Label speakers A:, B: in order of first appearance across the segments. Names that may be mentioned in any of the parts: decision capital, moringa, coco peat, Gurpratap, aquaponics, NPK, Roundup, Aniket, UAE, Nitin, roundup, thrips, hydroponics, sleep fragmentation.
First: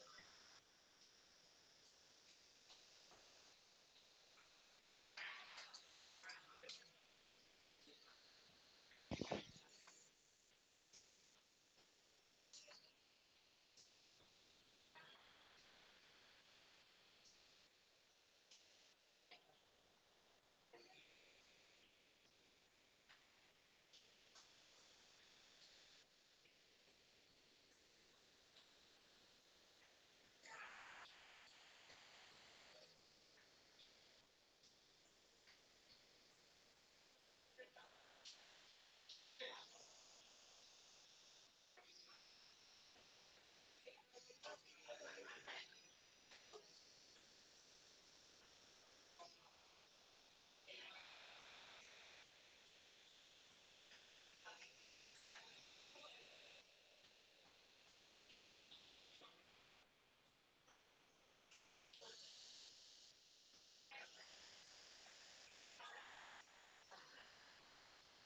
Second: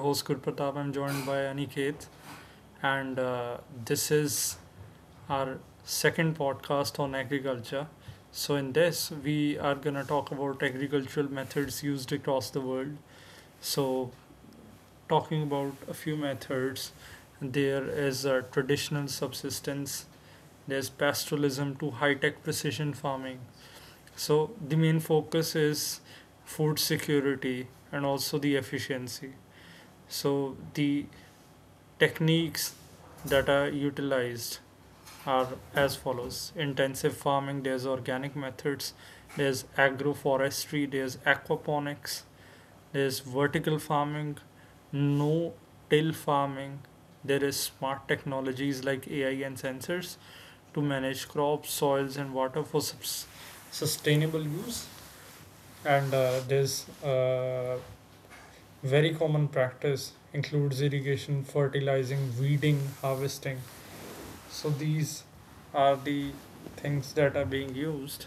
A: host Gurpratap. I'm joined by Aniket, and this is our second podcast on agriculture. So, in this, we are gonna talk about agricultural methods used across the world. So, talking about a few methods, there is traditional subsistence, there's pastoralism to high tech precision farming. So, the main focus is food security and also the efficiency. So, the techniques that are utilized are as follows: intensive farming, there's organic methods, there's agroforestry, there's aquaponics, there's vertical farming, no till farming, there is smart technologies like AI and sensors to manage crops, soils, and water for sustainable use. And there's very common practice includes irrigation, fertilizing, weeding, harvesting, so these are the things that are being used.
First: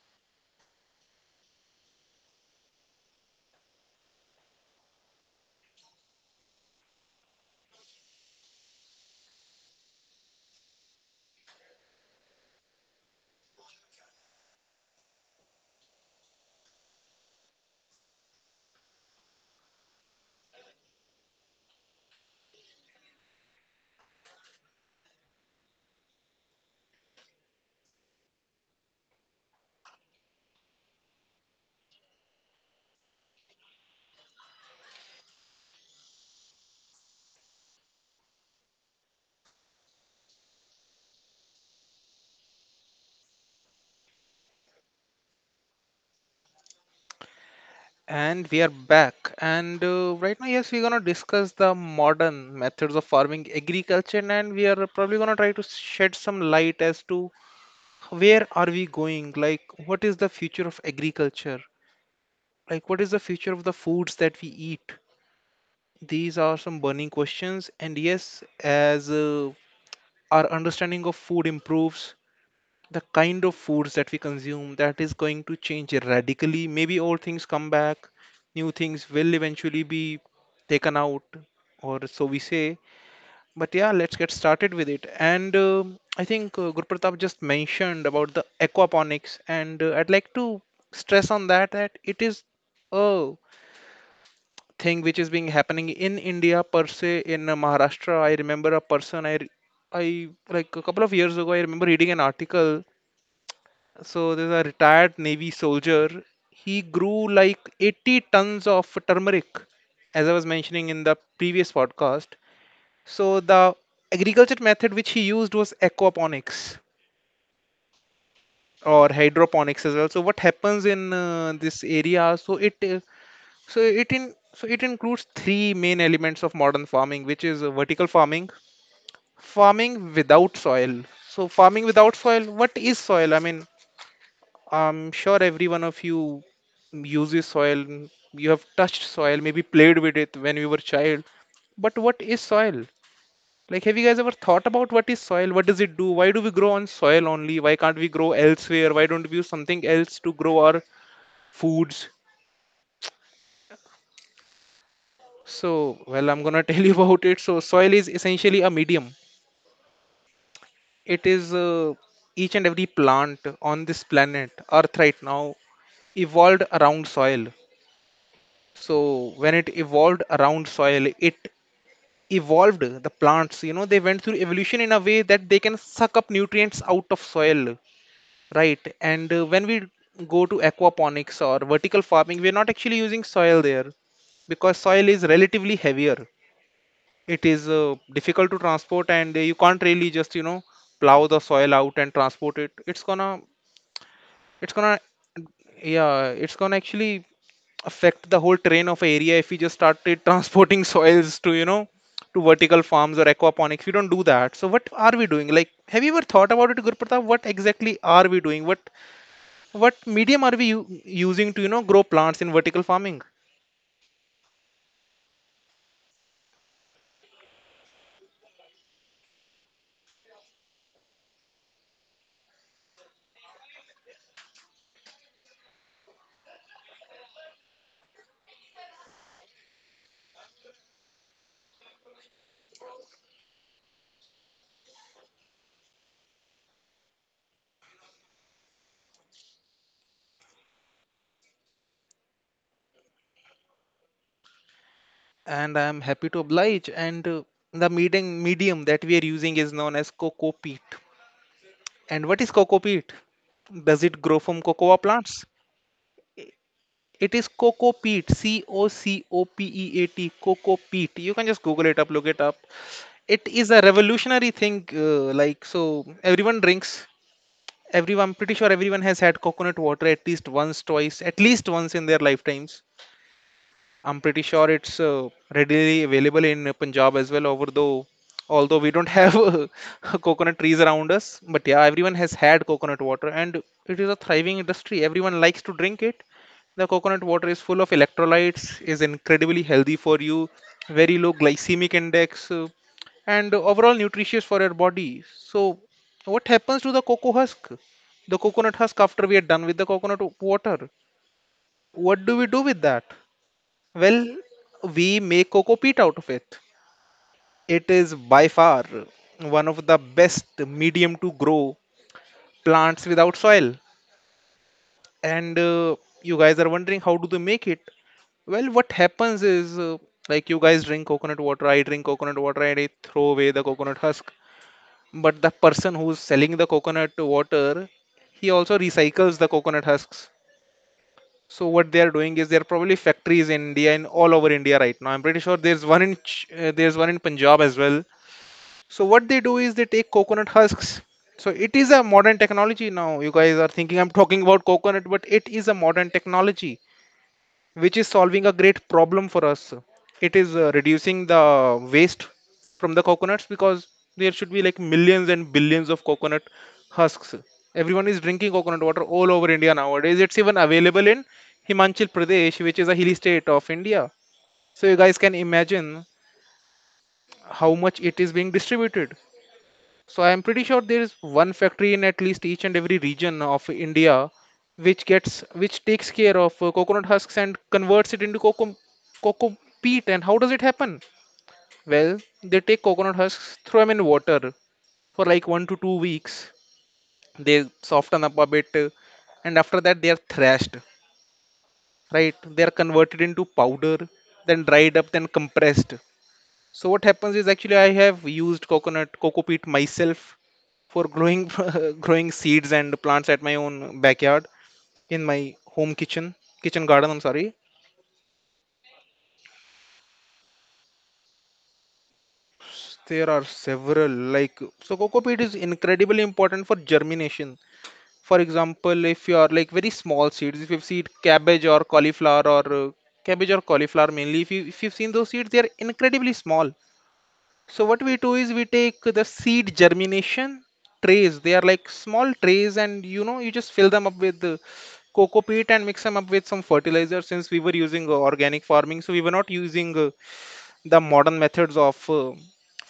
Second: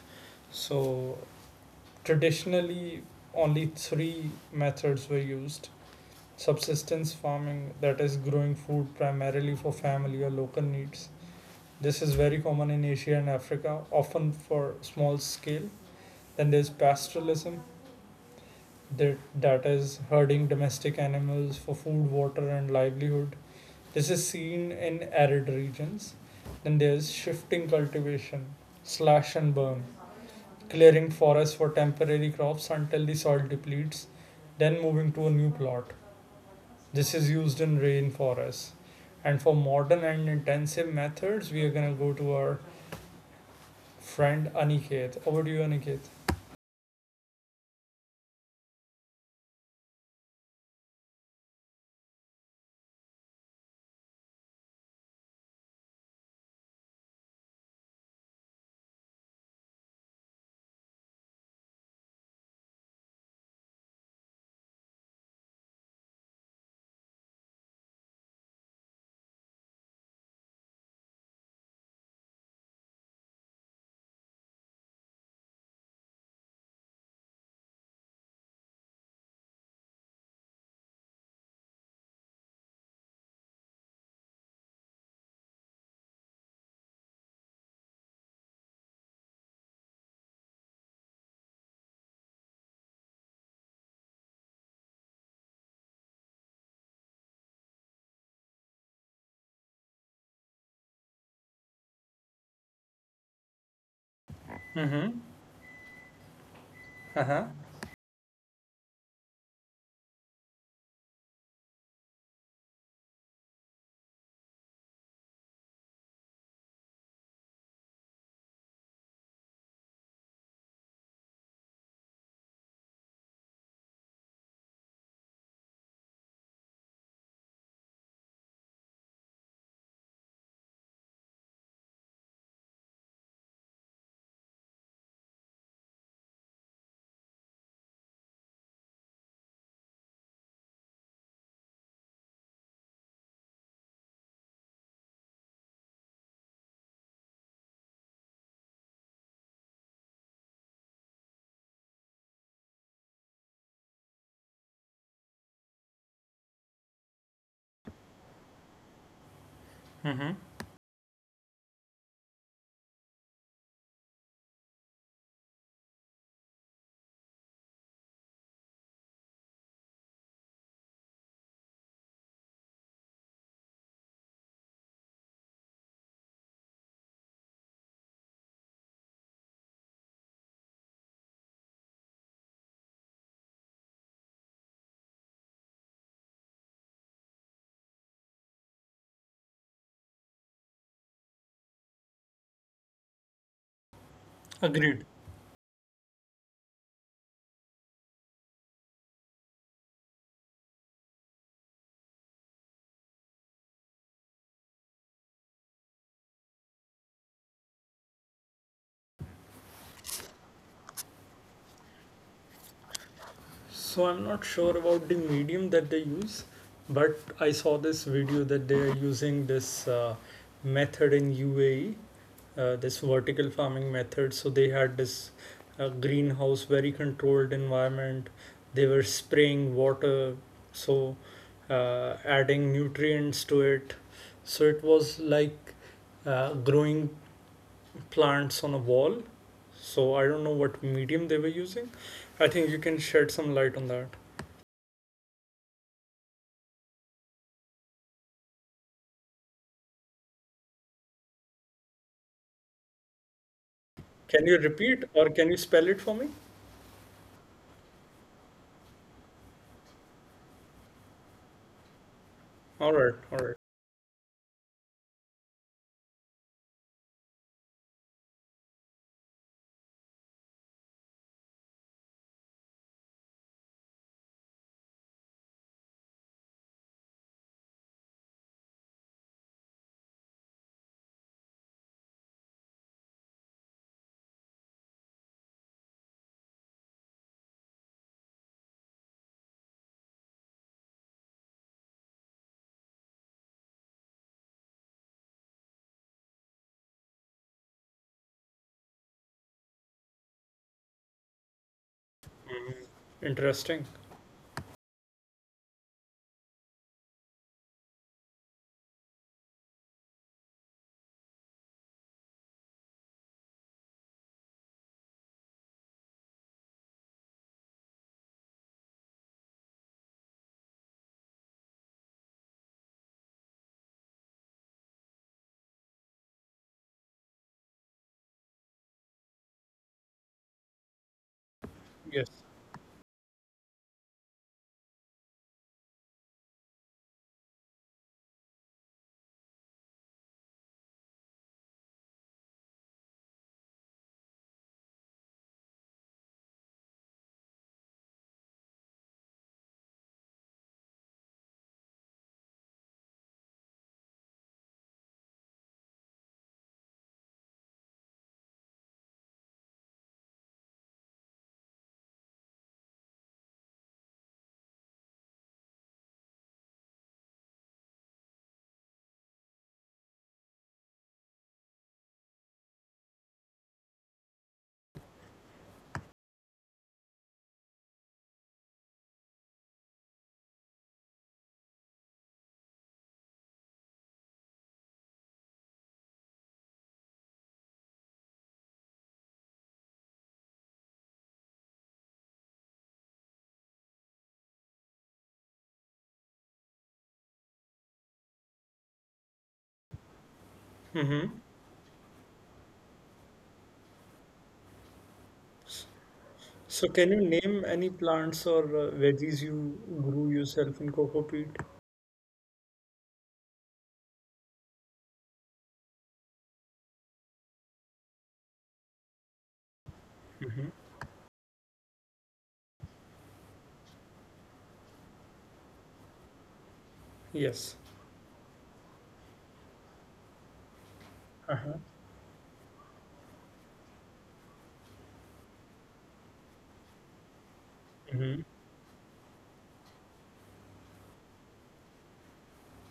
A: So traditionally only three methods were used: subsistence farming, that is growing food primarily for family or local needs. This is very common in Asia and Africa, often for small scale. Then there's pastoralism, that is herding domestic animals for food, water, and livelihood. This is seen in arid regions. Then there's shifting cultivation, slash and burn, clearing forests for temporary crops until the soil depletes, then moving to a new plot. This is used in rainforests. And for modern and intensive methods, we are gonna go to our friend Aniket. Over to you, Aniket.
B: And we are back. Yes, we're gonna discuss the modern methods of farming agriculture, and we are probably gonna try to shed some light as to where are we going? Like, what is the future of agriculture? Like, what is the future of the foods that we eat? These are some burning questions. And yes, as our understanding of food improves, the kind of foods that we consume that is going to change radically. Maybe old things come back, new things will eventually be taken out, or so we say. But yeah, let's get started with it. And I think Gurpratap just mentioned about the aquaponics, and I'd like to stress on that, that it is a thing which is being happening in India per se. In Maharashtra, I remember a person, I like a couple of years ago, I remember reading an article. So there's a retired Navy soldier. He grew like 80 tons of turmeric, as I was mentioning in the previous podcast. So the agriculture method which he used was aquaponics, or hydroponics as well. So what happens in this area? So it includes three main elements of modern farming, which is vertical farming, farming without soil. So farming without soil, what is soil? I mean, I'm sure every one of you uses soil. You have touched soil, maybe played with it when you were child. But what is soil? Like, have you guys ever thought about what is soil? What does it do? Why do we grow on soil only? Why can't we grow elsewhere? Why don't we use something else to grow our foods? So, well, I'm gonna tell you about it. So, soil is essentially a medium. It is Each and every plant on this planet, Earth, right now, evolved around soil. So when it evolved around soil, it evolved. The plants, you know, they went through evolution in a way that they can suck up nutrients out of soil, right? And when we go to aquaponics or vertical farming, we're not actually using soil there, because soil is relatively heavier. It is difficult to transport, and you can't really just, you know, plow the soil out and transport it. It's gonna
A: Agreed.
B: yeah, it's gonna actually affect the whole terrain of a area if we just started transporting soils to, you know, to vertical farms or aquaponics. We don't do that. So what are we doing? Like, have you ever thought about it, Gurpratap? What exactly are we doing? What medium are we using to, you know, grow plants in vertical farming?
A: So I'm not sure about the medium that they use, but I saw this video that they are using this method in UAE. This vertical farming method, so they had this greenhouse, very controlled environment. They were spraying water, so adding nutrients to it. So it was like growing plants on a wall. So I don't know what medium they were using. I think you can shed some light on that.
B: And I am happy to oblige. And the medium that we are using is known as coco peat. And what is coco peat? Does it grow
A: Can you
B: from cocoa
A: repeat or
B: plants?
A: can you spell it for me?
B: It is Coco Peat, Cocopeat, Coco Peat. You can just Google it up, look it up.
A: All right, all
B: It
A: right.
B: is a revolutionary thing. Like, so everyone drinks, everyone, pretty sure everyone has had coconut water at least once, twice, at least once in their lifetimes. I'm pretty sure it's readily available in Punjab as well. Over though, although we don't have coconut trees around us, but yeah, everyone has had coconut water, and it is a thriving industry. Everyone likes to drink it. The coconut water is full of electrolytes, is incredibly healthy for you, very low glycemic index, and overall nutritious for your body. So, what happens to the cocoa husk? The coconut husk after we are done with the coconut water? What do we do with that?
A: Interesting.
B: Well, we make coco peat out of it. It is by far one of the best medium to grow plants without soil. And you guys are wondering, how do they make it? Well, what happens is, like, you guys drink coconut water, I drink coconut water, and I throw away the coconut husk. But the person who's selling the coconut water, he also recycles the coconut husks. So what they are
A: Yes.
B: doing is, there are probably factories in India and all over India right now. I'm pretty sure there's one in there's one in Punjab as well. So what they do is, they take coconut husks. So it is a modern technology now. You guys are thinking I'm talking about coconut, but it is a modern technology which is solving a great problem for us. It is reducing the waste from the coconuts, because there should be like millions and billions of coconut husks. Everyone is drinking coconut water all over India nowadays. It's even available in Himachal Pradesh, which is a hilly state of India. So you guys can imagine how much it is being distributed. So I'm pretty sure there is one factory in at least each and every region of India which gets which takes care of coconut husks and converts it into coco peat. And how does it happen? Well, they take coconut husks, throw them in water for like 1 to 2 weeks. They soften up a bit, and after that they are thrashed. Right? They are converted into powder, then dried up, then compressed. So what happens is, actually, I have used coco peat myself for
A: Mm-hmm.
B: growing growing seeds and plants at my own backyard in my home kitchen
A: So,
B: garden.
A: can
B: I'm
A: you
B: sorry.
A: name any plants or veggies you grew yourself in cocoa peat?
B: There are several. Like, so coco peat is incredibly important for germination. For example, if you are like very small seeds,
A: Mm-hmm.
B: if you've seen cabbage or cauliflower or cabbage or cauliflower mainly, if you, if you've seen those seeds, they are incredibly small.
A: Yes.
B: So what we do is, we take the seed germination trays. They are
A: Uh-huh.
B: like small trays, and you know, you just fill them up with coco peat and mix them up with some fertilizer. Since we were using
A: Mm-hmm.
B: organic farming, so we were not using the modern methods of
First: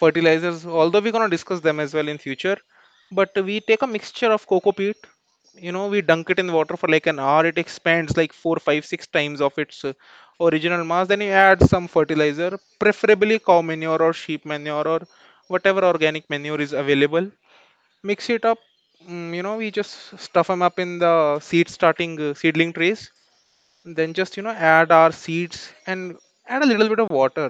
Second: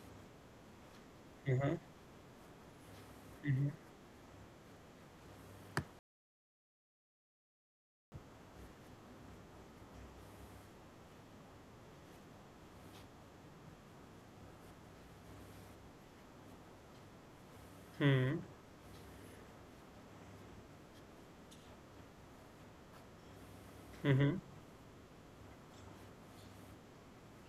B: fertilizers, although we're going to discuss them as well in future. But we
A: Mm-hmm.
B: take a mixture of coco peat, you know, we dunk it in water for like an hour. It expands like 4 5 6 times of its original mass. Then you add some fertilizer, preferably cow manure or sheep manure or whatever organic manure is available. Mix
A: Mm-hmm.
B: it up. You know, we just stuff them up in the seedling trays, then
A: Mm-hmm.
B: just, you know, add our seeds and add a little bit of water,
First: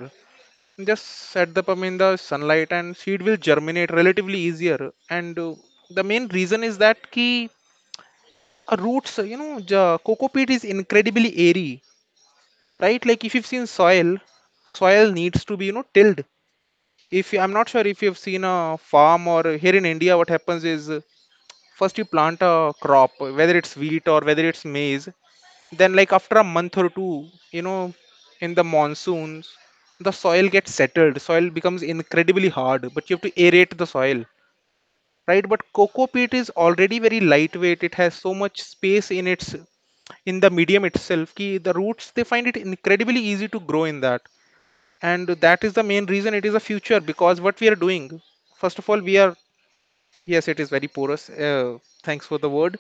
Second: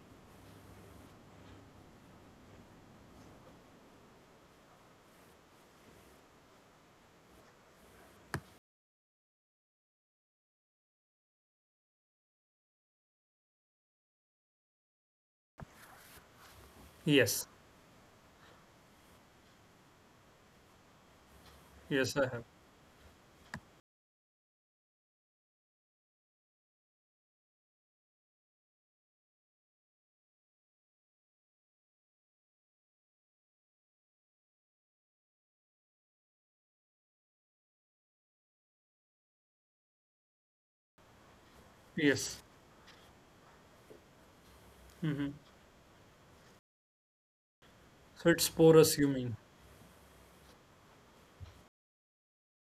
B: just set them up in the sunlight, and seed will germinate relatively easier. And the main reason is that ki, roots, you know, the coco peat is incredibly airy, right? Like, if you've seen soil, soil needs to be, you know, tilled. If you,
A: Yes.
B: I'm not sure if you've seen a farm, or here in India what happens is, first you
A: Yes, I
B: plant
A: have.
B: a crop, whether it's wheat or whether it's maize. Then like after a month or two, you know, in the monsoons, the soil gets settled. Soil becomes incredibly hard, but you have to aerate the soil, right? But cocoa peat is already very lightweight. It has so much space in its, in the medium itself, ki the roots, they
A: Yes.
B: find it incredibly easy to grow in that.
A: Mm-hmm.
B: And that is the main reason it is a future, because what we are doing
A: So it's
B: first of all,
A: porous, you
B: we are.
A: mean?
B: Yes, it is very porous. Thanks for the word.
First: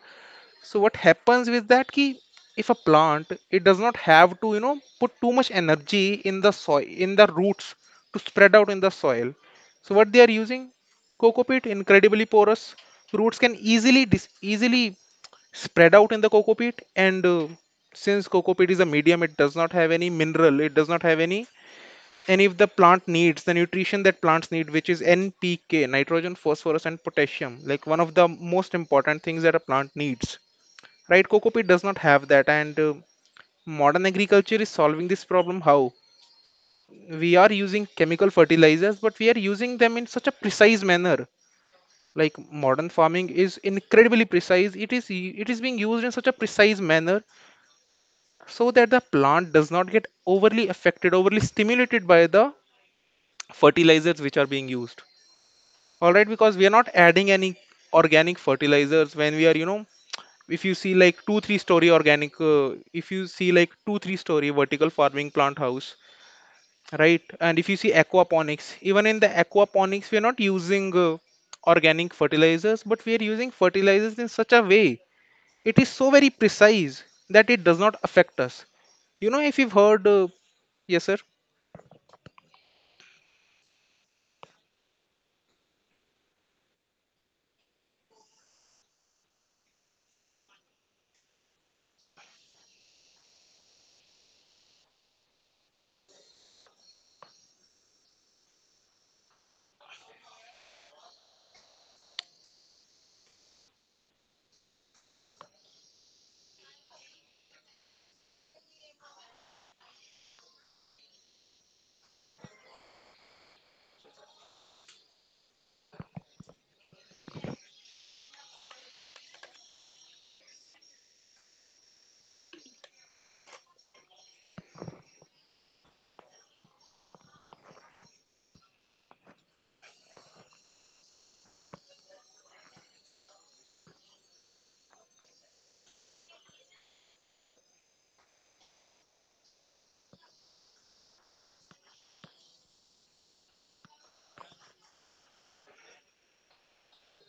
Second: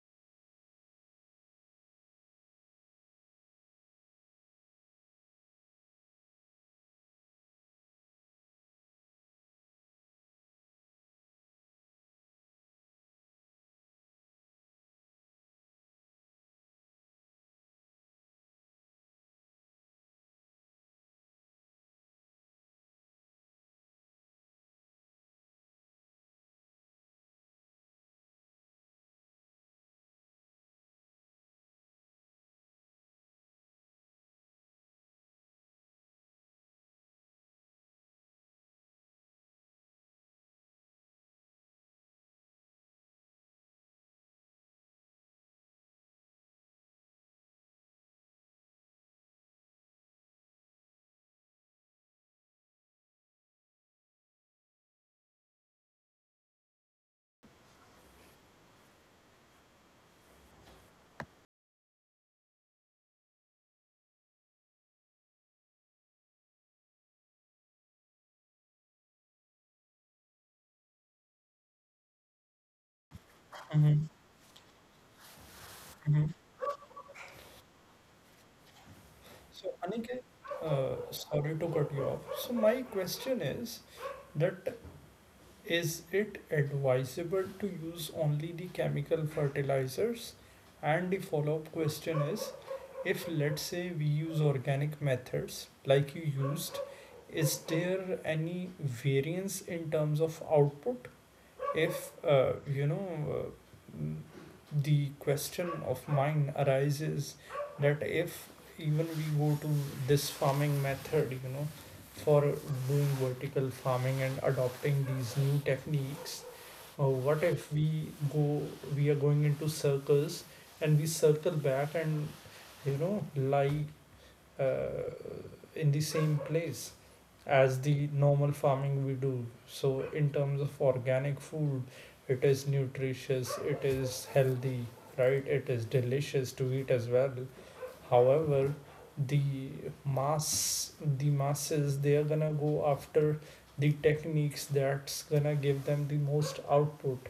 B: So what happens with that ki, if a plant, it does not have to, you know, put too much energy in the soil, in the roots, to spread out in the soil. So what they are using, coco peat, incredibly porous, roots can easily easily spread out in the coco peat. And since coco peat is a medium, it does not have any mineral, it does not have any, and if the plant needs the nutrition that plants need, which is NPK, nitrogen, phosphorus, and potassium, like one of the most important things that a plant needs, right? Coco peat does not have that. And modern agriculture is solving this problem. How? We are using chemical fertilizers, but we are using them in such a precise manner. Like, modern farming is incredibly precise. It is it is being used in such a precise manner so that the plant does not get overly affected, overly stimulated by the fertilizers which are being used. All right, because we are not adding any organic fertilizers when we are, you know, if you see like 2-3 story organic if you see like 2-3 story vertical farming plant house, right? And if you see aquaponics, even in the aquaponics we are not using organic fertilizers, but we are using
A: Mm-hmm.
B: fertilizers in such a way, it is so
A: Mm-hmm.
B: very precise that it does not affect us. You know, if
A: So,
B: you've heard
A: Aniket,
B: yes, sir.
A: sorry to cut you off. So, my question is that is it advisable to use only the chemical fertilizers? And the follow up question is, if, let's say, we use organic methods like you used, is there any variance in terms of output? If the question of mine arises that if even we go to this farming method, for doing vertical farming and adopting these new techniques, what if go we are going into circles and we circle back and lie uh, in the same place as the normal farming we do. So, in terms of organic food, it is nutritious, it is healthy, right? It is delicious to eat as well. However, the the masses, they are gonna go after the techniques that's gonna give them the most output.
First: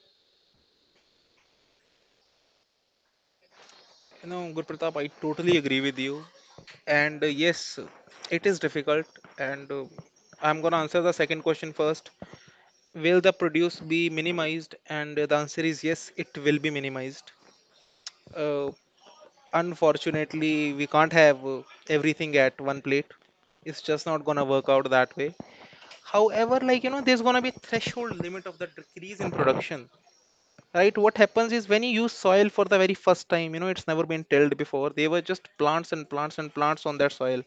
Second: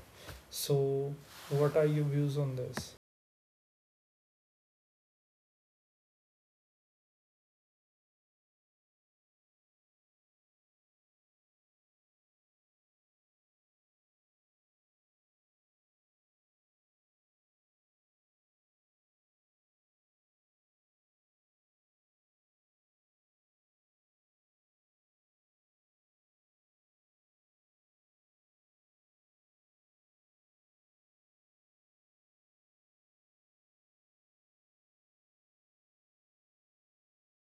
A: So, what are your views on this?
B: You know, Gurpratap, I totally agree with you. And yes, it is difficult. And I'm going to answer the second question first. Will the produce be minimized? And the answer is yes, it will be minimized. Uh, unfortunately, we can't have everything at one plate. It's just not going to work out that way. However, like, you know, there's going to be threshold limit of the decrease in production, right? What happens is when you use soil for the very first time, you know, it's never been tilled before. They were just plants and plants and plants on that soil,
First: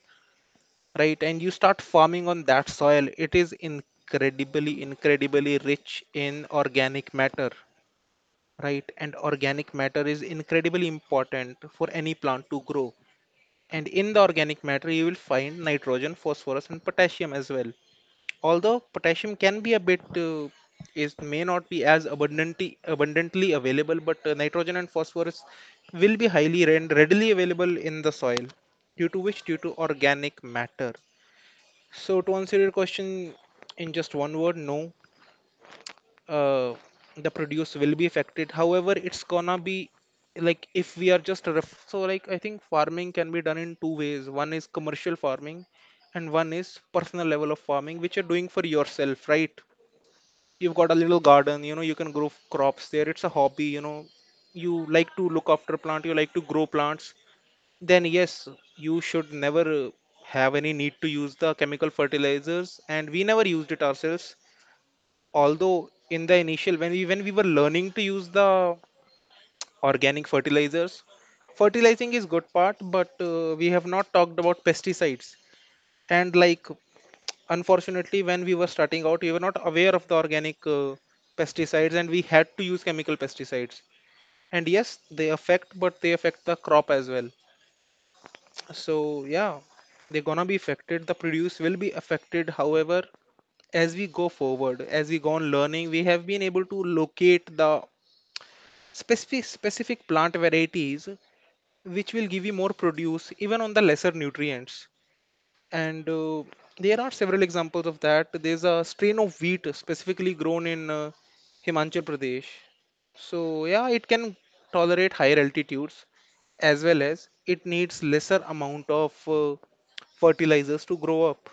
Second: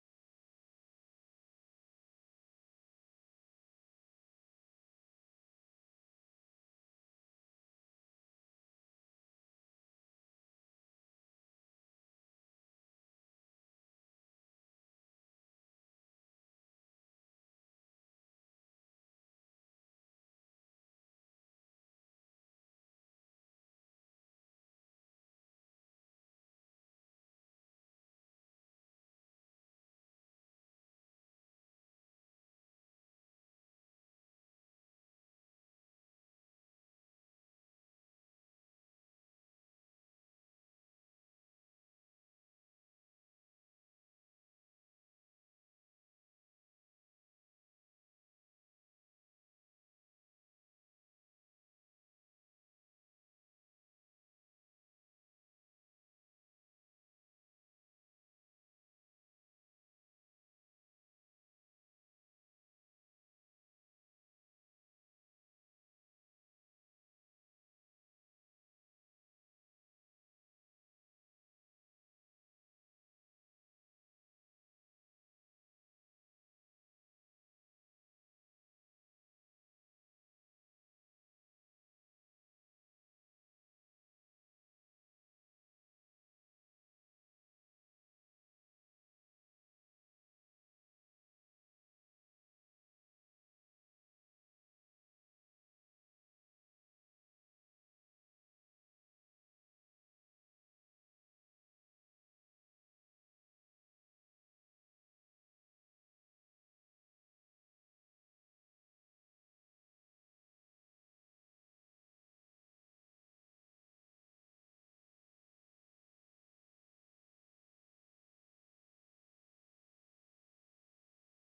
B: right? And you start farming on that soil. It is incredibly, incredibly rich in organic matter, right? And organic matter is incredibly important for any plant to grow. And in the organic matter, you will find nitrogen, phosphorus, and potassium as well. Although potassium can be a bit is may not be as abundantly available, but nitrogen and phosphorus will be highly and readily available in the soil due to which, due to organic matter. So to answer your question in just one word, no. Uh, the produce will be affected. However, it's gonna be, like, if we are just so, like, I think farming can be done in two ways. One is commercial farming, and one is personal level of farming, which you're doing for yourself, right? You've got a little garden, you know, you can grow crops there. It's a hobby, you know. You like to look after plant, you like to grow plants, then yes, you should never have any need to use the chemical fertilizers. And we never used it ourselves. Although in the initial, when we were learning to use the organic fertilizers, fertilizing is good part, but we have not talked about pesticides. And, like, unfortunately, when we were starting out, we were not aware of the organic pesticides, and we had to use chemical pesticides. And yes, they affect, but they affect the crop as well. So yeah, they're gonna be affected, the produce will be affected. However, as we go forward, as we go on learning, we have been able to locate the specific plant varieties which will give you more produce even on the lesser nutrients. And there are several examples of that. There's a strain of wheat specifically grown in Himachal Pradesh. So yeah, it can tolerate higher altitudes as well as it needs lesser amount of fertilizers to grow up.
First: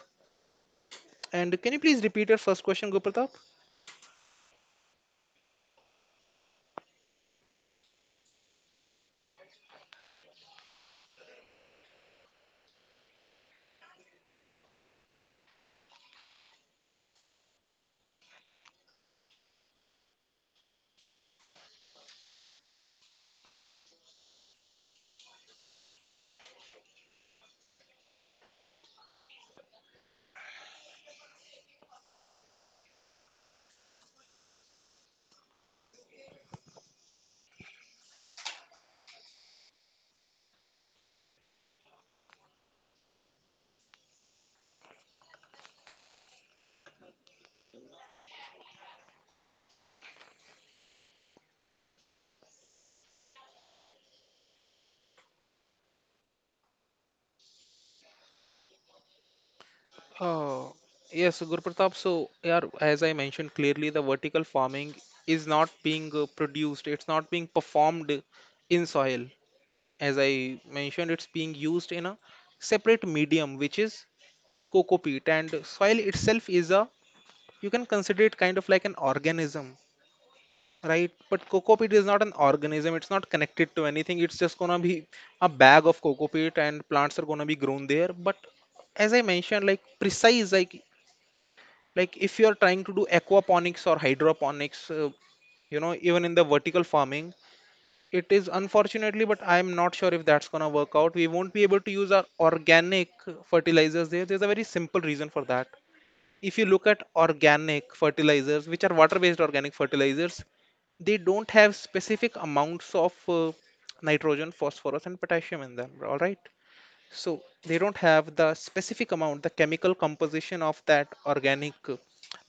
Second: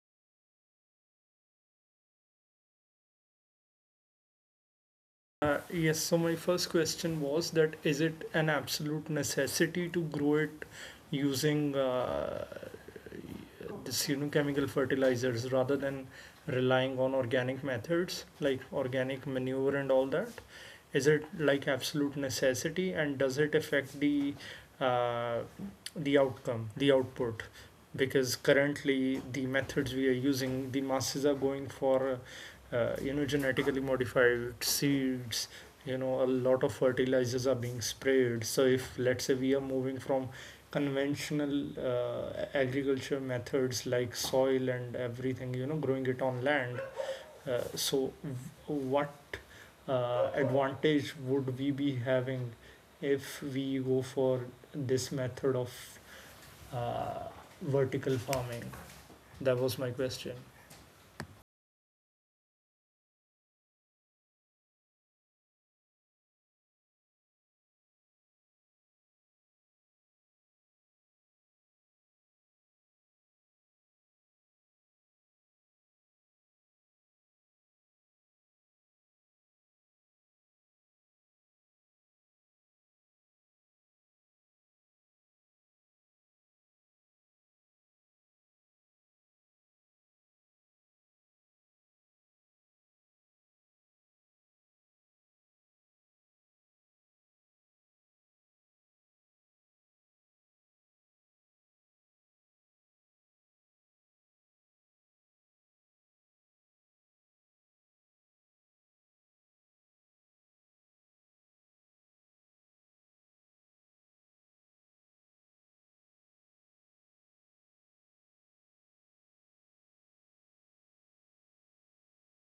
B: And can you please repeat your first question, Gurpratap?
A: Yes, so my first question was that is it an absolute necessity to grow it using the pseudochemical fertilizers rather than relying on organic methods like organic manure and all that? Is it like absolute necessity, and does it affect the uh, outcome, the output? Because currently the methods we are using, the masses are going for genetically modified seeds. A lot of fertilizers are being sprayed. So if, let's say, we are moving from conventional agriculture methods like soil and everything, growing it on land, so what advantage would we be having if we go for this method of uh, vertical farming? That was my question.
B: Uh, yes, Gurpratap. So, yeah, as I mentioned clearly, the vertical farming is not being produced, it's not being performed in soil. As I mentioned, it's being used in a separate medium, which is coco peat. And soil itself is a, you can consider it kind of like an organism, right? But coco peat is not an organism, it's not connected to anything. It's just gonna be a bag of coco peat, and plants are gonna be grown there. But as I mentioned, like, precise, like, if you are trying to do aquaponics or hydroponics, you know, even in the vertical farming, it is, unfortunately, but I'm not sure if that's gonna work out. We won't be able to use our organic fertilizers there. There's a very simple reason for that. If you look at organic fertilizers, which are water based organic fertilizers, they don't have specific amounts of nitrogen, phosphorus, and potassium in them, all right? So they don't have the specific amount, the chemical composition of that organic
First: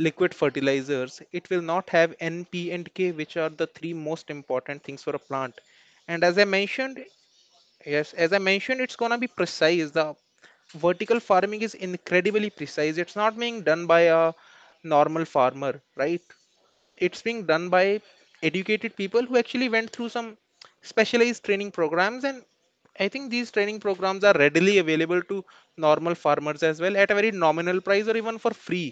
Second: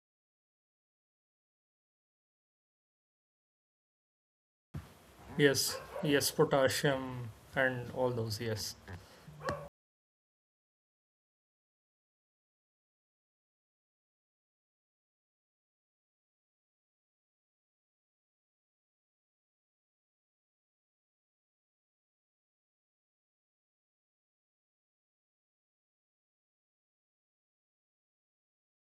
B: liquid fertilizers, it will not have NP and K, which are the three most important things for a plant.
A: Yes,
B: And
A: yes,
B: as I mentioned,
A: potassium and all
B: yes, as
A: those.
B: I
A: Yes.
B: mentioned, it's going to be precise. The vertical farming is incredibly precise. It's not being done by a normal farmer, right? It's being done by educated people who actually went through some specialized training programs, and I think these training programs are readily available to normal farmers as well at a very nominal price or even for free.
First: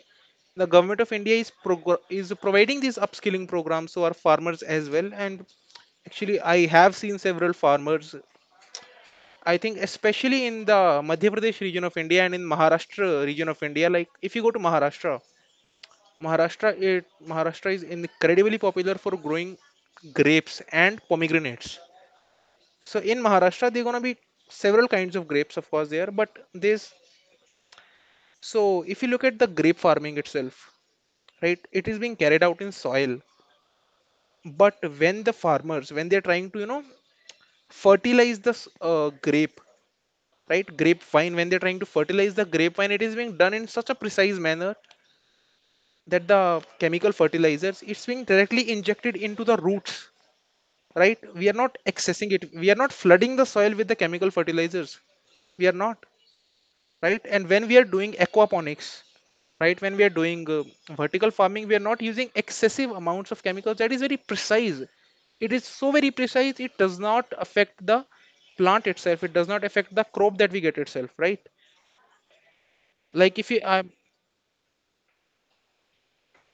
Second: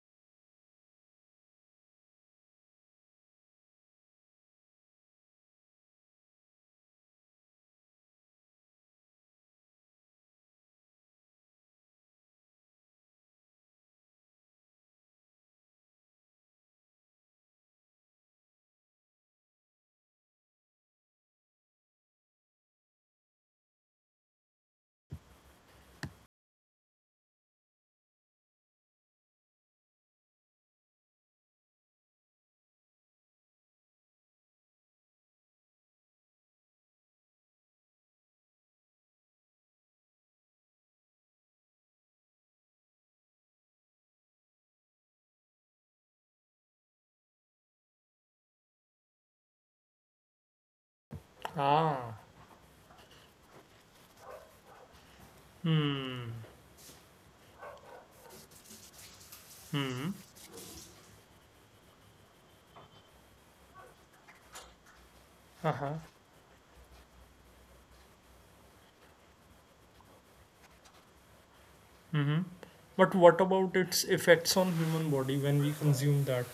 B: The government of India is is providing these upskilling programs to our farmers as well. And actually I have seen several farmers, I think especially in the Madhya Pradesh region of India and in Maharashtra region of India. Like, if you go to Maharashtra, Maharashtra is incredibly popular for growing grapes and pomegranates. So in Maharashtra there are gonna be several kinds of grapes of course there, but this, so if you look at the grape farming itself, right, it is being carried out in soil. But when the farmers, when they're trying to, you know, fertilize the grape, right, grapevine, when they're trying to fertilize the grapevine, it is being done in such a precise manner that the chemical fertilizers, it's being directly injected into the roots, right? We are not
A: Ah.
B: accessing it, we are not flooding the soil with the chemical fertilizers. We are not,
A: Hmm.
B: right? And when we are doing aquaponics, right, when we
A: Hmm.
B: are doing vertical farming, we are not using excessive amounts of chemicals. That is very precise. It is
A: Uh
B: so
A: huh.
B: very precise, it does not affect the plant itself, it does not affect the crop that we get itself, right?
A: Hmm. But
B: Like
A: what
B: if you
A: about its effects on human body when we consume that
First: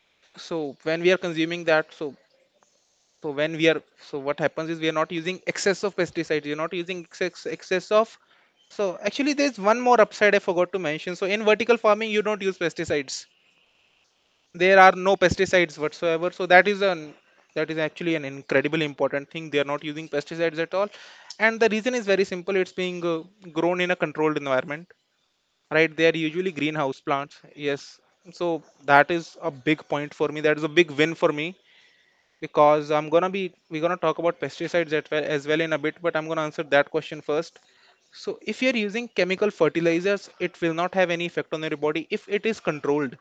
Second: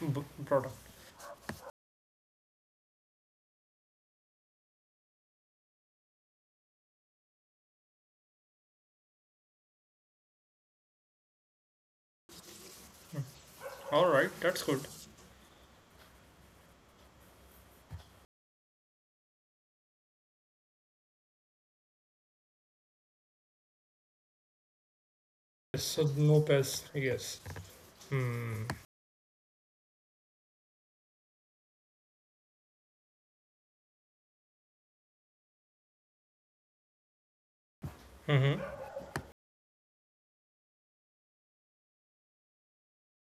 A: product?
B: so when we are consuming that, so when we are, so what happens is we are not using excess of pesticides, you're not using excess of, so actually there's one more upside I forgot to mention. So in vertical farming you don't use pesticides.
A: All right, that's
B: There
A: good.
B: are no pesticides whatsoever, so that is an, that is actually an incredibly important thing. They are not using pesticides at all. And the reason is very simple, it's being grown in a controlled environment,
A: Yes,
B: right?
A: so
B: They are
A: no
B: usually
A: pests.
B: greenhouse plants,
A: Yes.
B: yes.
A: Hmm.
B: So that is a big point for me, that is a big win for me, because I'm gonna be, we're gonna talk about pesticides at well, as well, in a bit, but I'm gonna answer that question first. So
A: Hmm.
B: if you're using chemical fertilizers, it will not have any effect on your body if it is controlled,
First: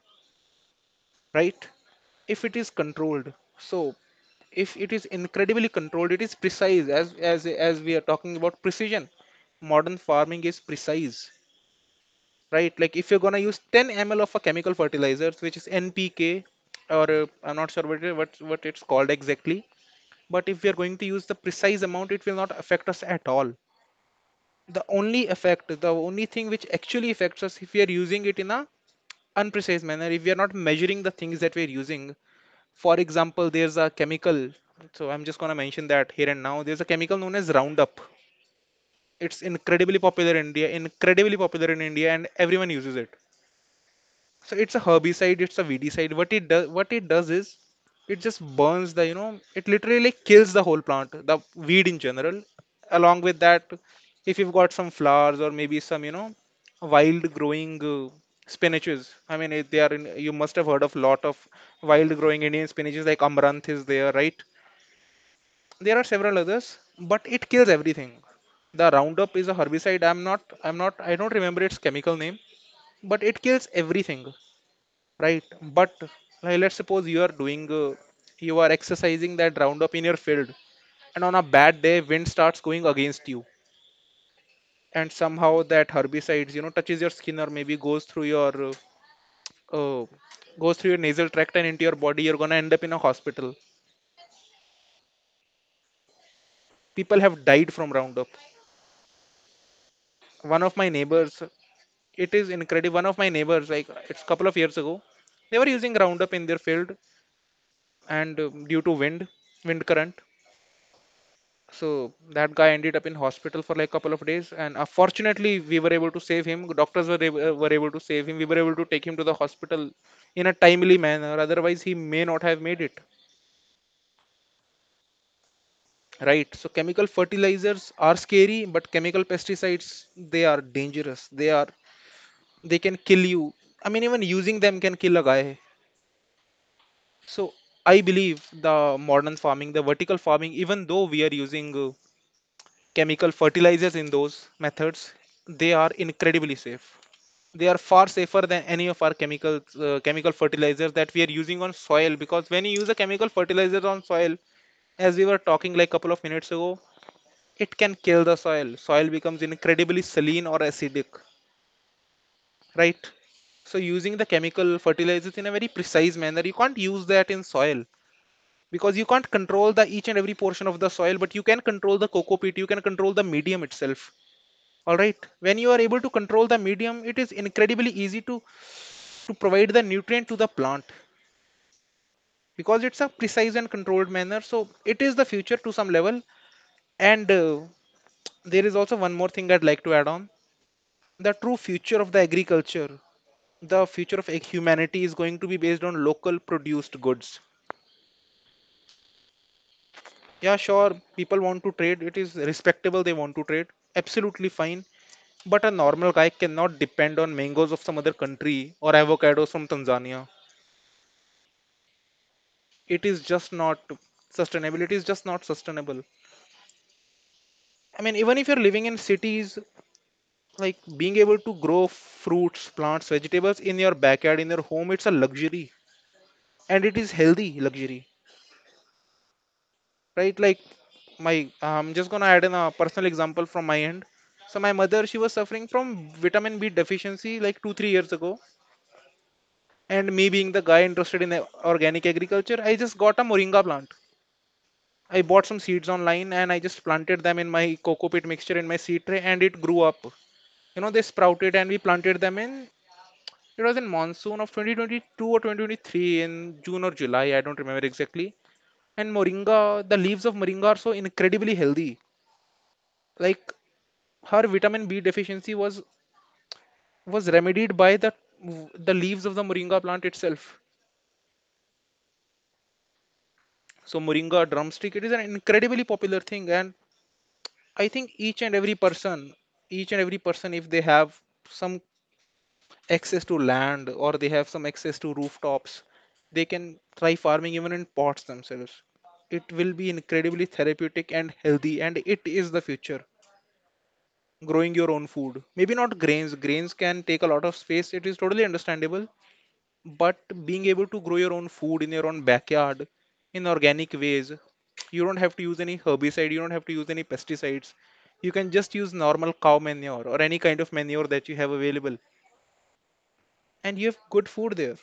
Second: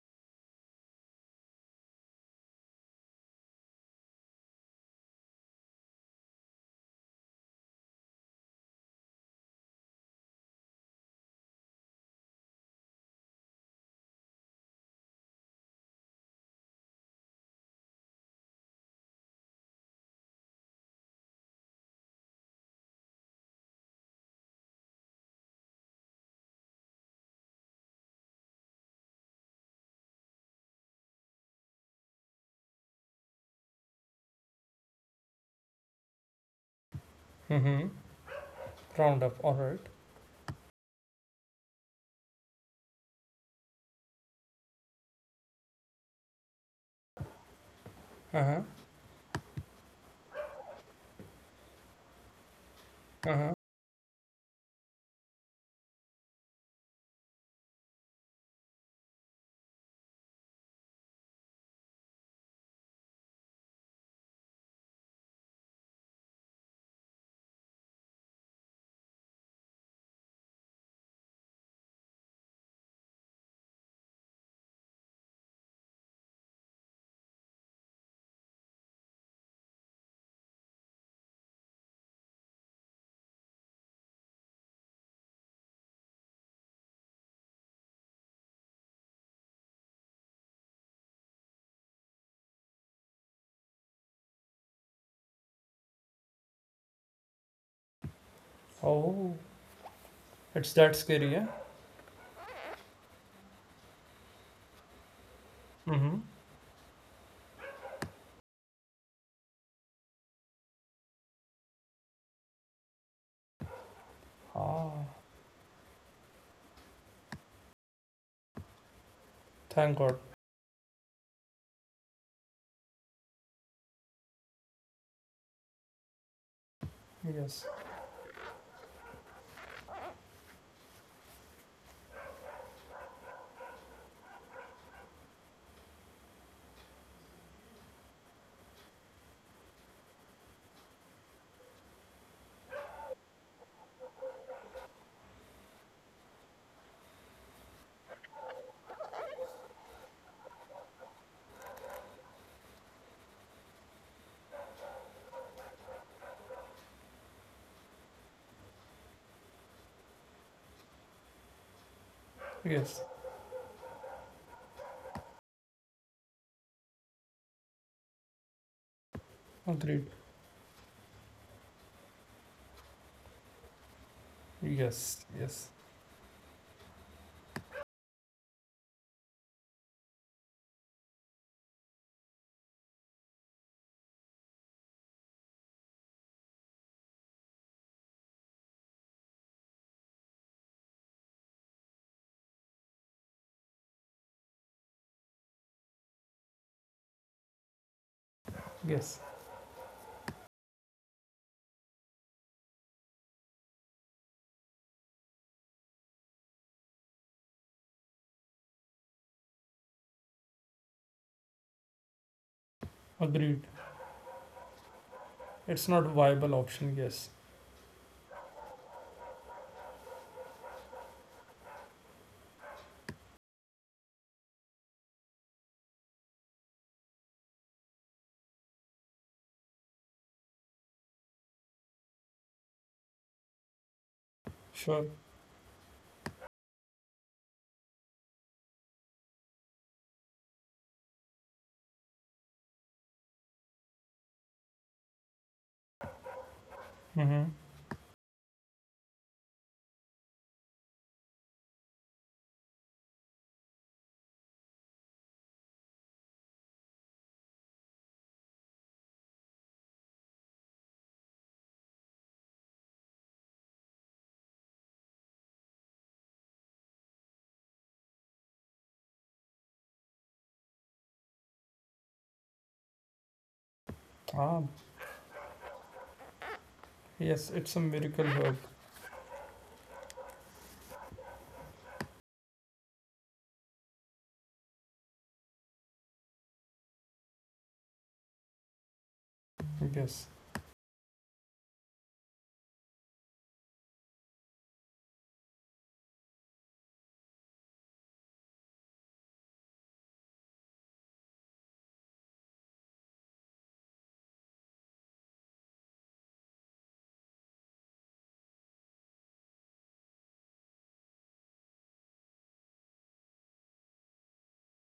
B: right? If it is controlled, so if it is incredibly controlled, it is precise, as as we are talking about precision. Modern farming is precise, right? Like if you're gonna use 10 ml of a chemical fertilizer, which is NPK, or I'm not sure what it, what it's called exactly, but if we are going to use the precise amount it will not affect us at all. The only effect, the only thing which actually affects us, if we are using it in a unprecise manner, if we are not measuring the things that we are using. For example, there's a chemical, so I'm just going to mention that here and now, there's a chemical known as
A: Hmm.
B: Roundup.
A: Roundup.
B: It's
A: All right.
B: incredibly popular in India, incredibly popular in India, and everyone uses it. So it's a herbicide, it's a weedicide. What it does is it just burns the, you know, it literally like kills the whole plant, the weed in general. Along
A: Uh
B: with
A: huh.
B: that, if you've got some flowers or maybe some, you know, wild growing spinaches, I mean it, they are in, you must have heard of lot of wild growing Indian spinaches like amaranth is there, right? There are several others, but it kills everything. The Roundup is a herbicide, I don't remember its chemical name, but it kills everything, right? But, like, let's suppose you are doing you are exercising that Roundup in your field, and on a bad day wind starts going against you, and somehow that herbicides, you know, touches your skin or maybe uh, goes through your nasal tract and into your body, you're gonna end up in a hospital. People have died from Roundup.
A: Oh,
B: One
A: it's
B: of my
A: that scary,
B: neighbors,
A: yeah?
B: it is incredible, one of my neighbors, like, it's a couple of years ago, they were using
A: Mm-hmm.
B: Roundup in their field, and due to wind, wind current, so that guy ended up in hospital for like couple of days, and
A: Ah,
B: unfortunately we were able to save him, doctors were able to save him, we were able to take him to the hospital
A: thank God.
B: in a timely manner, otherwise he may not have made it, right? So chemical
A: Yes,
B: fertilizers are scary, but chemical pesticides, they are dangerous, they are, they can kill you. I mean, even using them can kill a guy. So I believe the modern farming, the vertical farming, even though we are using chemical fertilizers in those methods, they are incredibly safe, they are far safer than any of our chemical chemical fertilizers that we are using on soil. Because when you use a chemical fertilizer on soil, as we were talking like couple of minutes ago, it can kill the soil. Becomes incredibly saline or acidic,
A: yes,
B: right? So using the chemical fertilizers in a very precise manner, you can't use that in soil because you can't control the
A: agreed.
B: each and every portion of the soil, but you can control the coco peat, you can control the medium itself. All
A: Yes,
B: right, when
A: yes,
B: you are able to control the medium, it is incredibly easy to provide the nutrient to the plant, because it's a precise and controlled manner. So it is the future to some level. And There is also one more thing I'd like to add on. The true future of the agriculture, the future of humanity, is going to be based on local produced goods.
A: yes,
B: Yeah, sure, people want to trade. It is respectable, they want to trade, absolutely fine. But a normal guy cannot depend on mangoes of some other country or avocados from Tanzania. It is just
A: agreed.
B: not Sustainability is just not
A: It's not
B: sustainable.
A: viable option, yes.
B: I mean, even if you're living in cities, like being able to grow fruits, plants, vegetables in your backyard, in your home, it's a luxury, and it is healthy luxury, right? Like, my I'm just gonna add in a personal example from my end. So my
A: Sure.
B: mother, she was suffering from vitamin B deficiency like 2 3 years ago, and me being the guy interested in organic agriculture, I just got a moringa plant. I bought some seeds online and I just planted them
A: Mm-hmm.
B: in my coco pit mixture in my seed tray, and It grew up. You know, they sprouted and we planted them in It was in monsoon of 2022 or 2023, in June or July, I don't remember exactly. And moringa, the leaves of moringa are so incredibly healthy. Like Her vitamin B deficiency was remedied by the leaves of the moringa plant itself. So moringa
A: Ah,
B: drumstick, it is an incredibly popular thing. And
A: yes, it's a
B: I think
A: miracle
B: each
A: herb.
B: and every person, if they have some access to land, or they have some access to rooftops, they can try farming even in pots themselves. It will be
A: Yes.
B: incredibly therapeutic and healthy, and it is the future. Growing your own food, maybe not grains, grains can take a lot of space, it is totally understandable. But being able to grow your own food in your own backyard, in organic ways, you don't have to use any herbicide, you don't have to use any pesticides, you can just use normal cow manure or any kind of manure that you have available, and you have good food there.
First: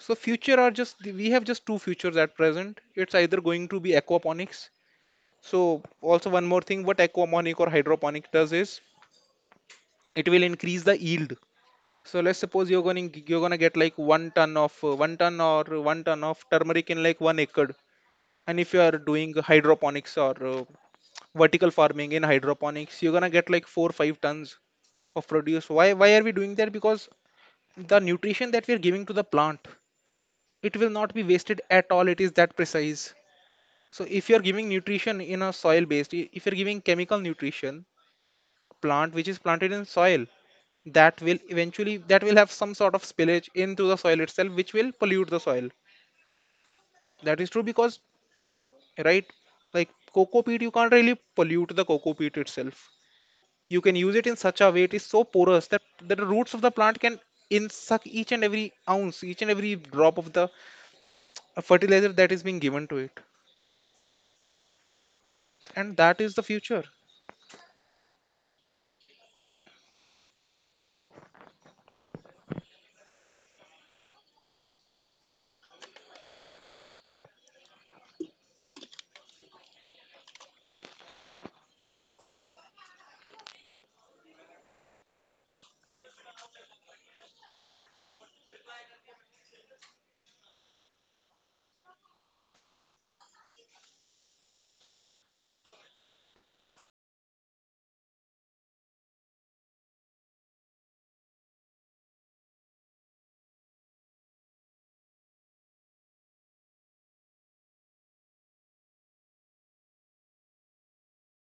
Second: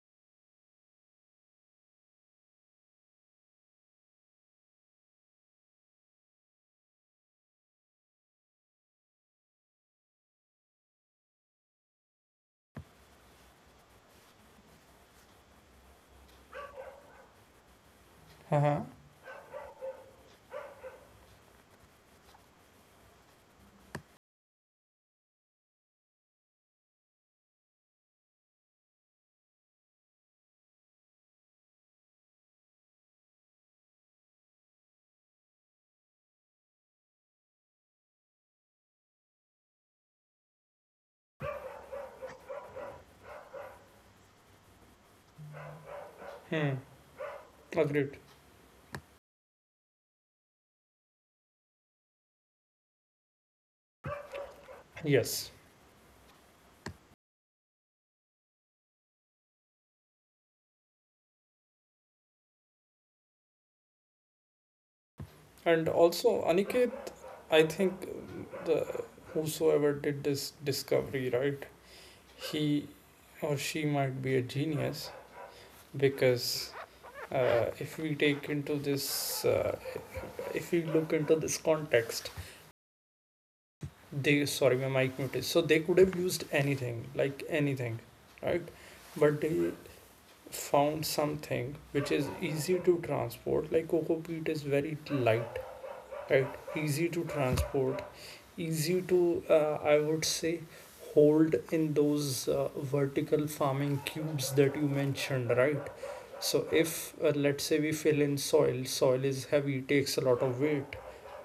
B: So future are just, we have just two futures at present. It's either going to be aquaponics. So also one more thing, what aquaponic or hydroponic does is it will increase the yield. So let's suppose you're going to you're gonna get like one ton of turmeric in like 1 acre. And if you
A: Uh-huh.
B: are doing hydroponics or vertical farming in hydroponics, you're gonna get like 4 5 tons of produce. Why are we doing that? Because the nutrition that we're giving to the plant, it will not be wasted at all. It is that precise. So if you're giving nutrition in a soil based, if you're giving chemical nutrition, plant which is planted in soil, that will eventually that will have some sort of spillage into the soil itself, which will pollute the soil.
A: Hmm,
B: That is true. Because
A: agreed.
B: right, like cocoa peat, you can't really pollute the cocoa peat itself. You can use it in such a way, it is so
A: Yes.
B: porous that the roots of the plant can in suck each and every ounce, each and every drop of the fertilizer that is being given to it,
A: And
B: and that is the
A: also,
B: future.
A: Aniket, I think the whosoever did this discovery, right? He or she might be a genius, because if we take into this if we look into this context. They, sorry, my mic muted. So they could have used anything, like anything, right? But they found something which is easy to transport, like coco peat is very light, right? Easy to transport, easy to I would say hold in those vertical farming cubes that you mentioned, right? So if, let's say, we fill in soil. Soil is heavy, takes a lot of weight,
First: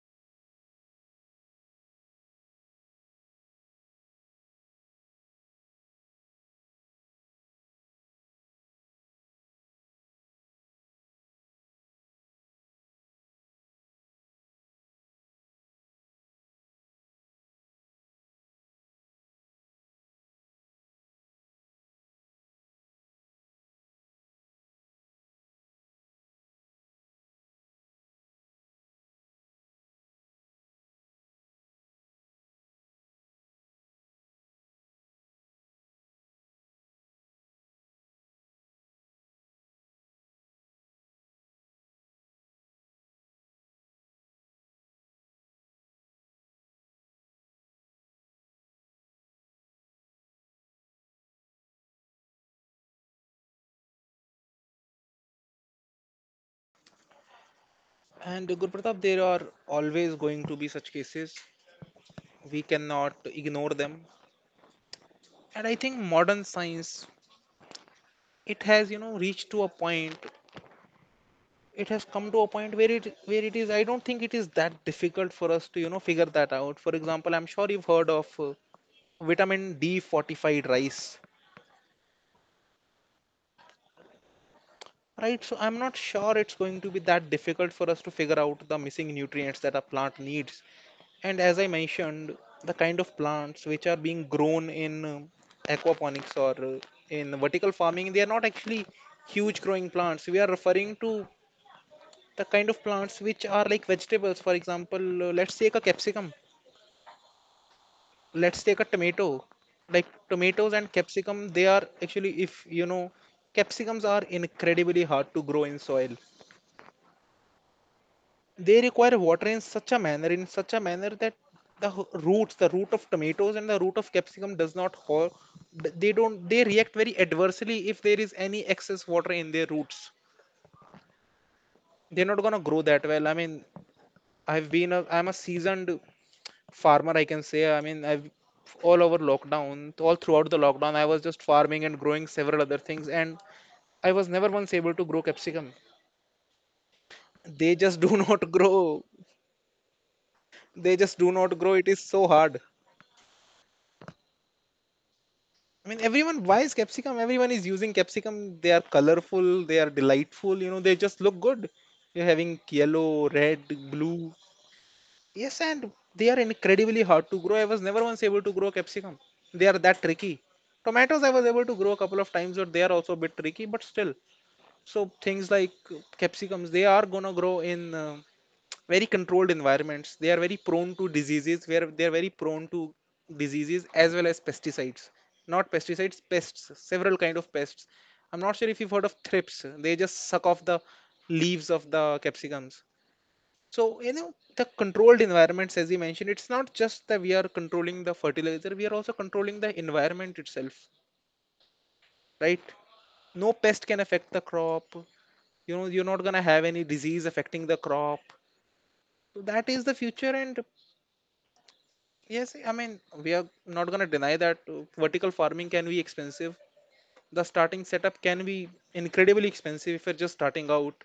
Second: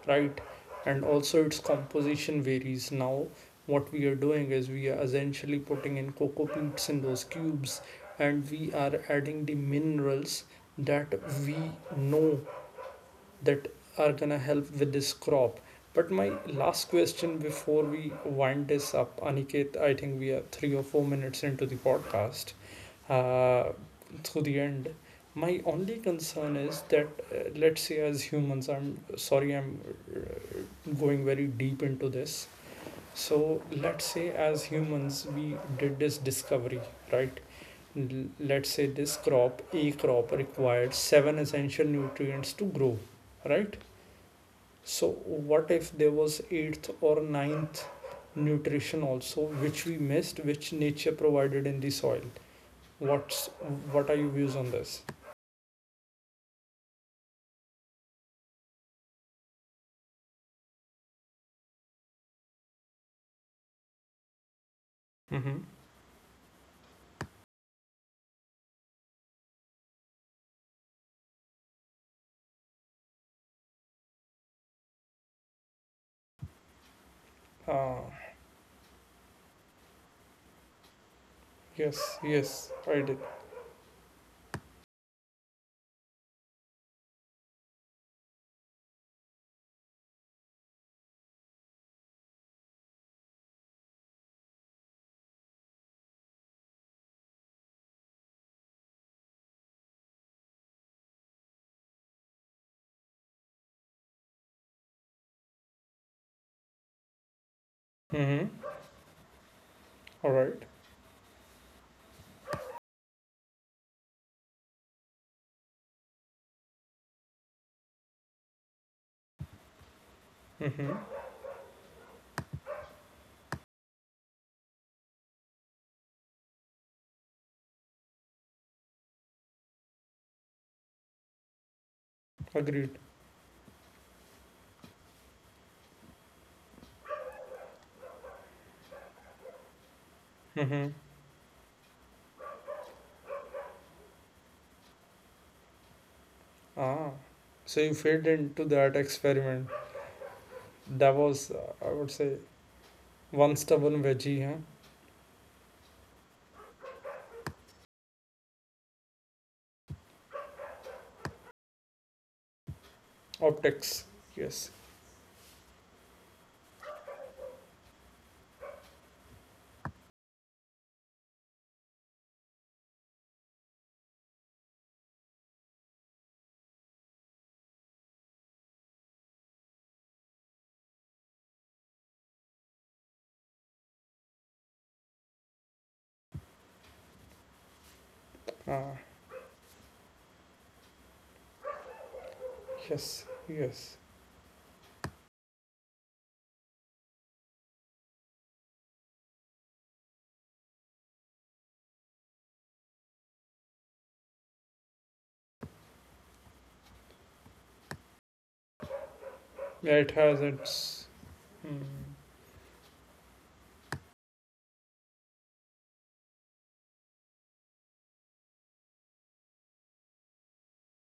A: right? And also its composition varies. Now what we are doing is we are essentially putting in coco peats in those cubes, and we are adding the minerals that we know that are gonna help with this crop. But my last question before we wind this up, Aniket, I think we are 3 or 4 minutes into the podcast, uh, through the end. My only concern is that, let's say, as humans, I'm sorry, I'm going very deep into this. So, let's say, as humans, we did this discovery, right? Let's say this crop, a crop, required seven essential nutrients to grow, right? So what if there was eighth or ninth nutrition also, which we missed, which nature provided in the soil? What's what are your views on this?
B: And Gurpratap, there are always going to be such cases. We cannot ignore them. And
A: Mm-hmm.
B: I think modern science, it has, you know, reached to a point. It has come to a point where it is. I don't think it is that difficult for us to, you know, figure that out. For example, I'm sure you've heard
A: Ah,
B: of vitamin D fortified rice.
A: yes, yes, I did.
B: Right, so I'm not sure it's going to be that difficult for us to figure out the missing nutrients that a plant needs. And as I mentioned, the kind of plants which are being grown in aquaponics or in vertical farming, they are not actually huge growing plants. We are referring to the kind of plants which are like vegetables. For example, let's take a capsicum, let's
A: Mm-hmm.
B: take a tomato. Like
A: All right.
B: tomatoes and capsicum, they are actually, if you know, capsicums are incredibly hard to grow in soil. They require water in such a
A: Mm-hmm.
B: manner that roots the root of tomatoes and the root of capsicum does not ho- they don't, they react very adversely if there is any excess water in their roots. They're not going to grow
A: Agreed.
B: that well. I mean, I'm a seasoned farmer, I can say. I mean, I've all throughout the
A: Mm-hmm.
B: lockdown I was just farming and growing several other things, and I was never once able to grow capsicum.
A: Ah,
B: They
A: so you
B: just do
A: fit
B: not
A: into that
B: grow.
A: experiment.
B: They
A: That
B: just do
A: was,
B: not grow, it
A: I
B: is
A: would
B: so
A: say,
B: hard.
A: one stubborn veggie, huh?
B: I mean, everyone buys capsicum. Everyone is using capsicum. They are colorful. They are delightful. You know, they just look good. You're having yellow, red,
A: Optics.
B: blue.
A: Yes.
B: Yes, and they are incredibly hard to grow. I was never once able to grow capsicum. They are that tricky. Tomatoes, I was able to grow a couple of times, but they are also a bit tricky. But still, so things like capsicums, they are gonna grow in very controlled environments. They are very prone to diseases, where they are very prone to diseases as well as pesticides not pesticides, pests, several kind of pests. I'm not sure if you've
A: Ah,
B: heard of thrips. They just suck off the leaves of the capsicums.
A: yes, yes.
B: So you know, the controlled environments, as you mentioned, it's not just that we are controlling the fertilizer, we are also controlling the environment itself, right? No pest can affect the crop. You know, you're not going to have any disease affecting the crop. So that is
A: Yeah,
B: the
A: it
B: future.
A: has
B: And
A: its.
B: yes, I mean, we are not going to deny that vertical farming can be expensive. The starting setup can be incredibly expensive if you're just starting out,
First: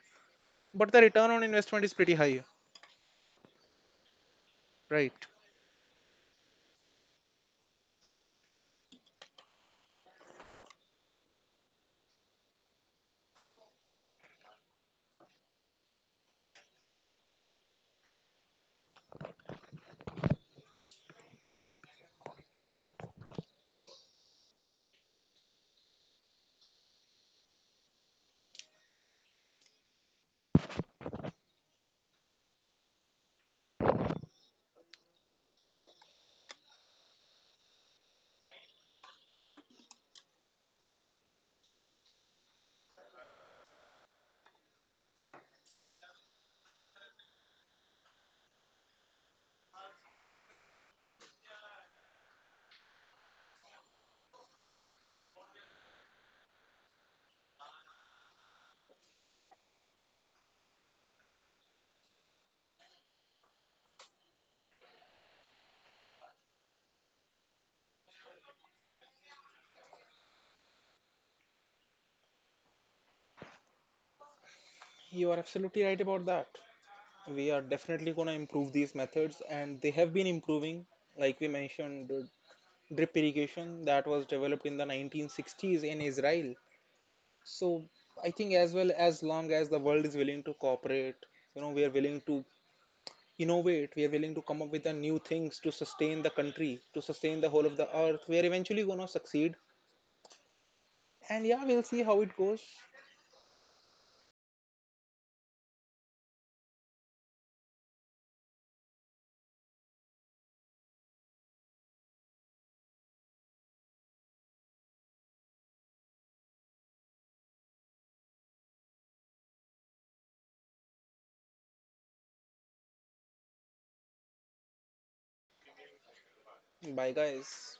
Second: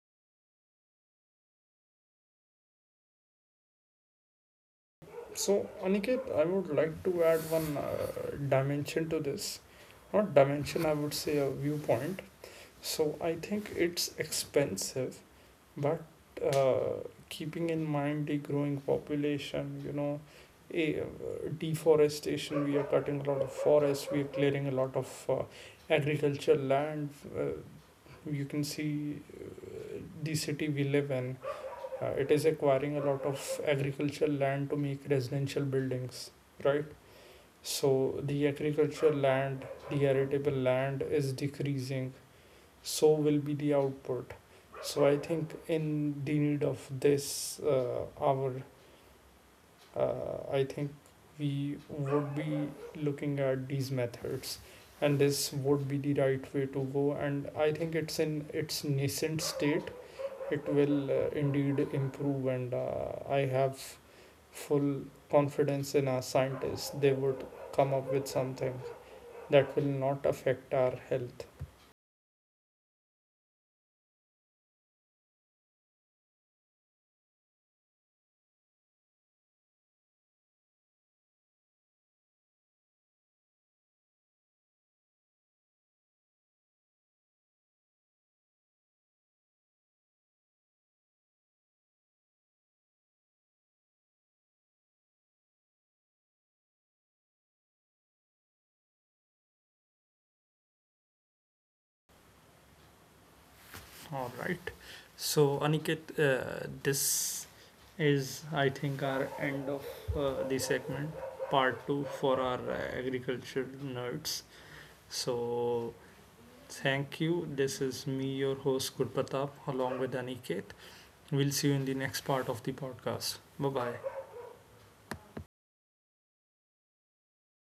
B: but the return on investment is pretty high, right?
A: So, Aniket, I would like to add one dimension to this. Not dimension, I would say a viewpoint. So, I think it's expensive, but uh, keeping in mind the growing population, a, deforestation, we are cutting a lot of forests, we are clearing a lot of agricultural land. Uh, you can see the city we live in, it is acquiring a lot of agricultural land to make residential buildings, right? So the agricultural land, the arable land is decreasing. So will be the output. So I think in the need of this, our I think we would be looking at these methods, and this would be the right way to go. And I think it's in its nascent state. It will indeed improve. And I have full confidence in our scientists. They would come up with something that will not affect our health.
B: You are absolutely right about that. We are definitely going to improve these methods, and they have been improving. Like we mentioned, drip irrigation that was developed in the 1960s in Israel. So I think, as well as long as the world is willing to cooperate, you know, we are willing to innovate, we are willing to come up with the new things to sustain the country, to sustain the whole of the earth. We are eventually going to succeed. And yeah, we'll see how it goes.
A: All right. So, Aniket, this is, I think, our end of the segment, part two for our agriculture nerds. So, thank you. This is me, your host, Gurpatap, along with Aniket. We'll see you in the next part of the podcast. Bye bye.
B: Bye, guys.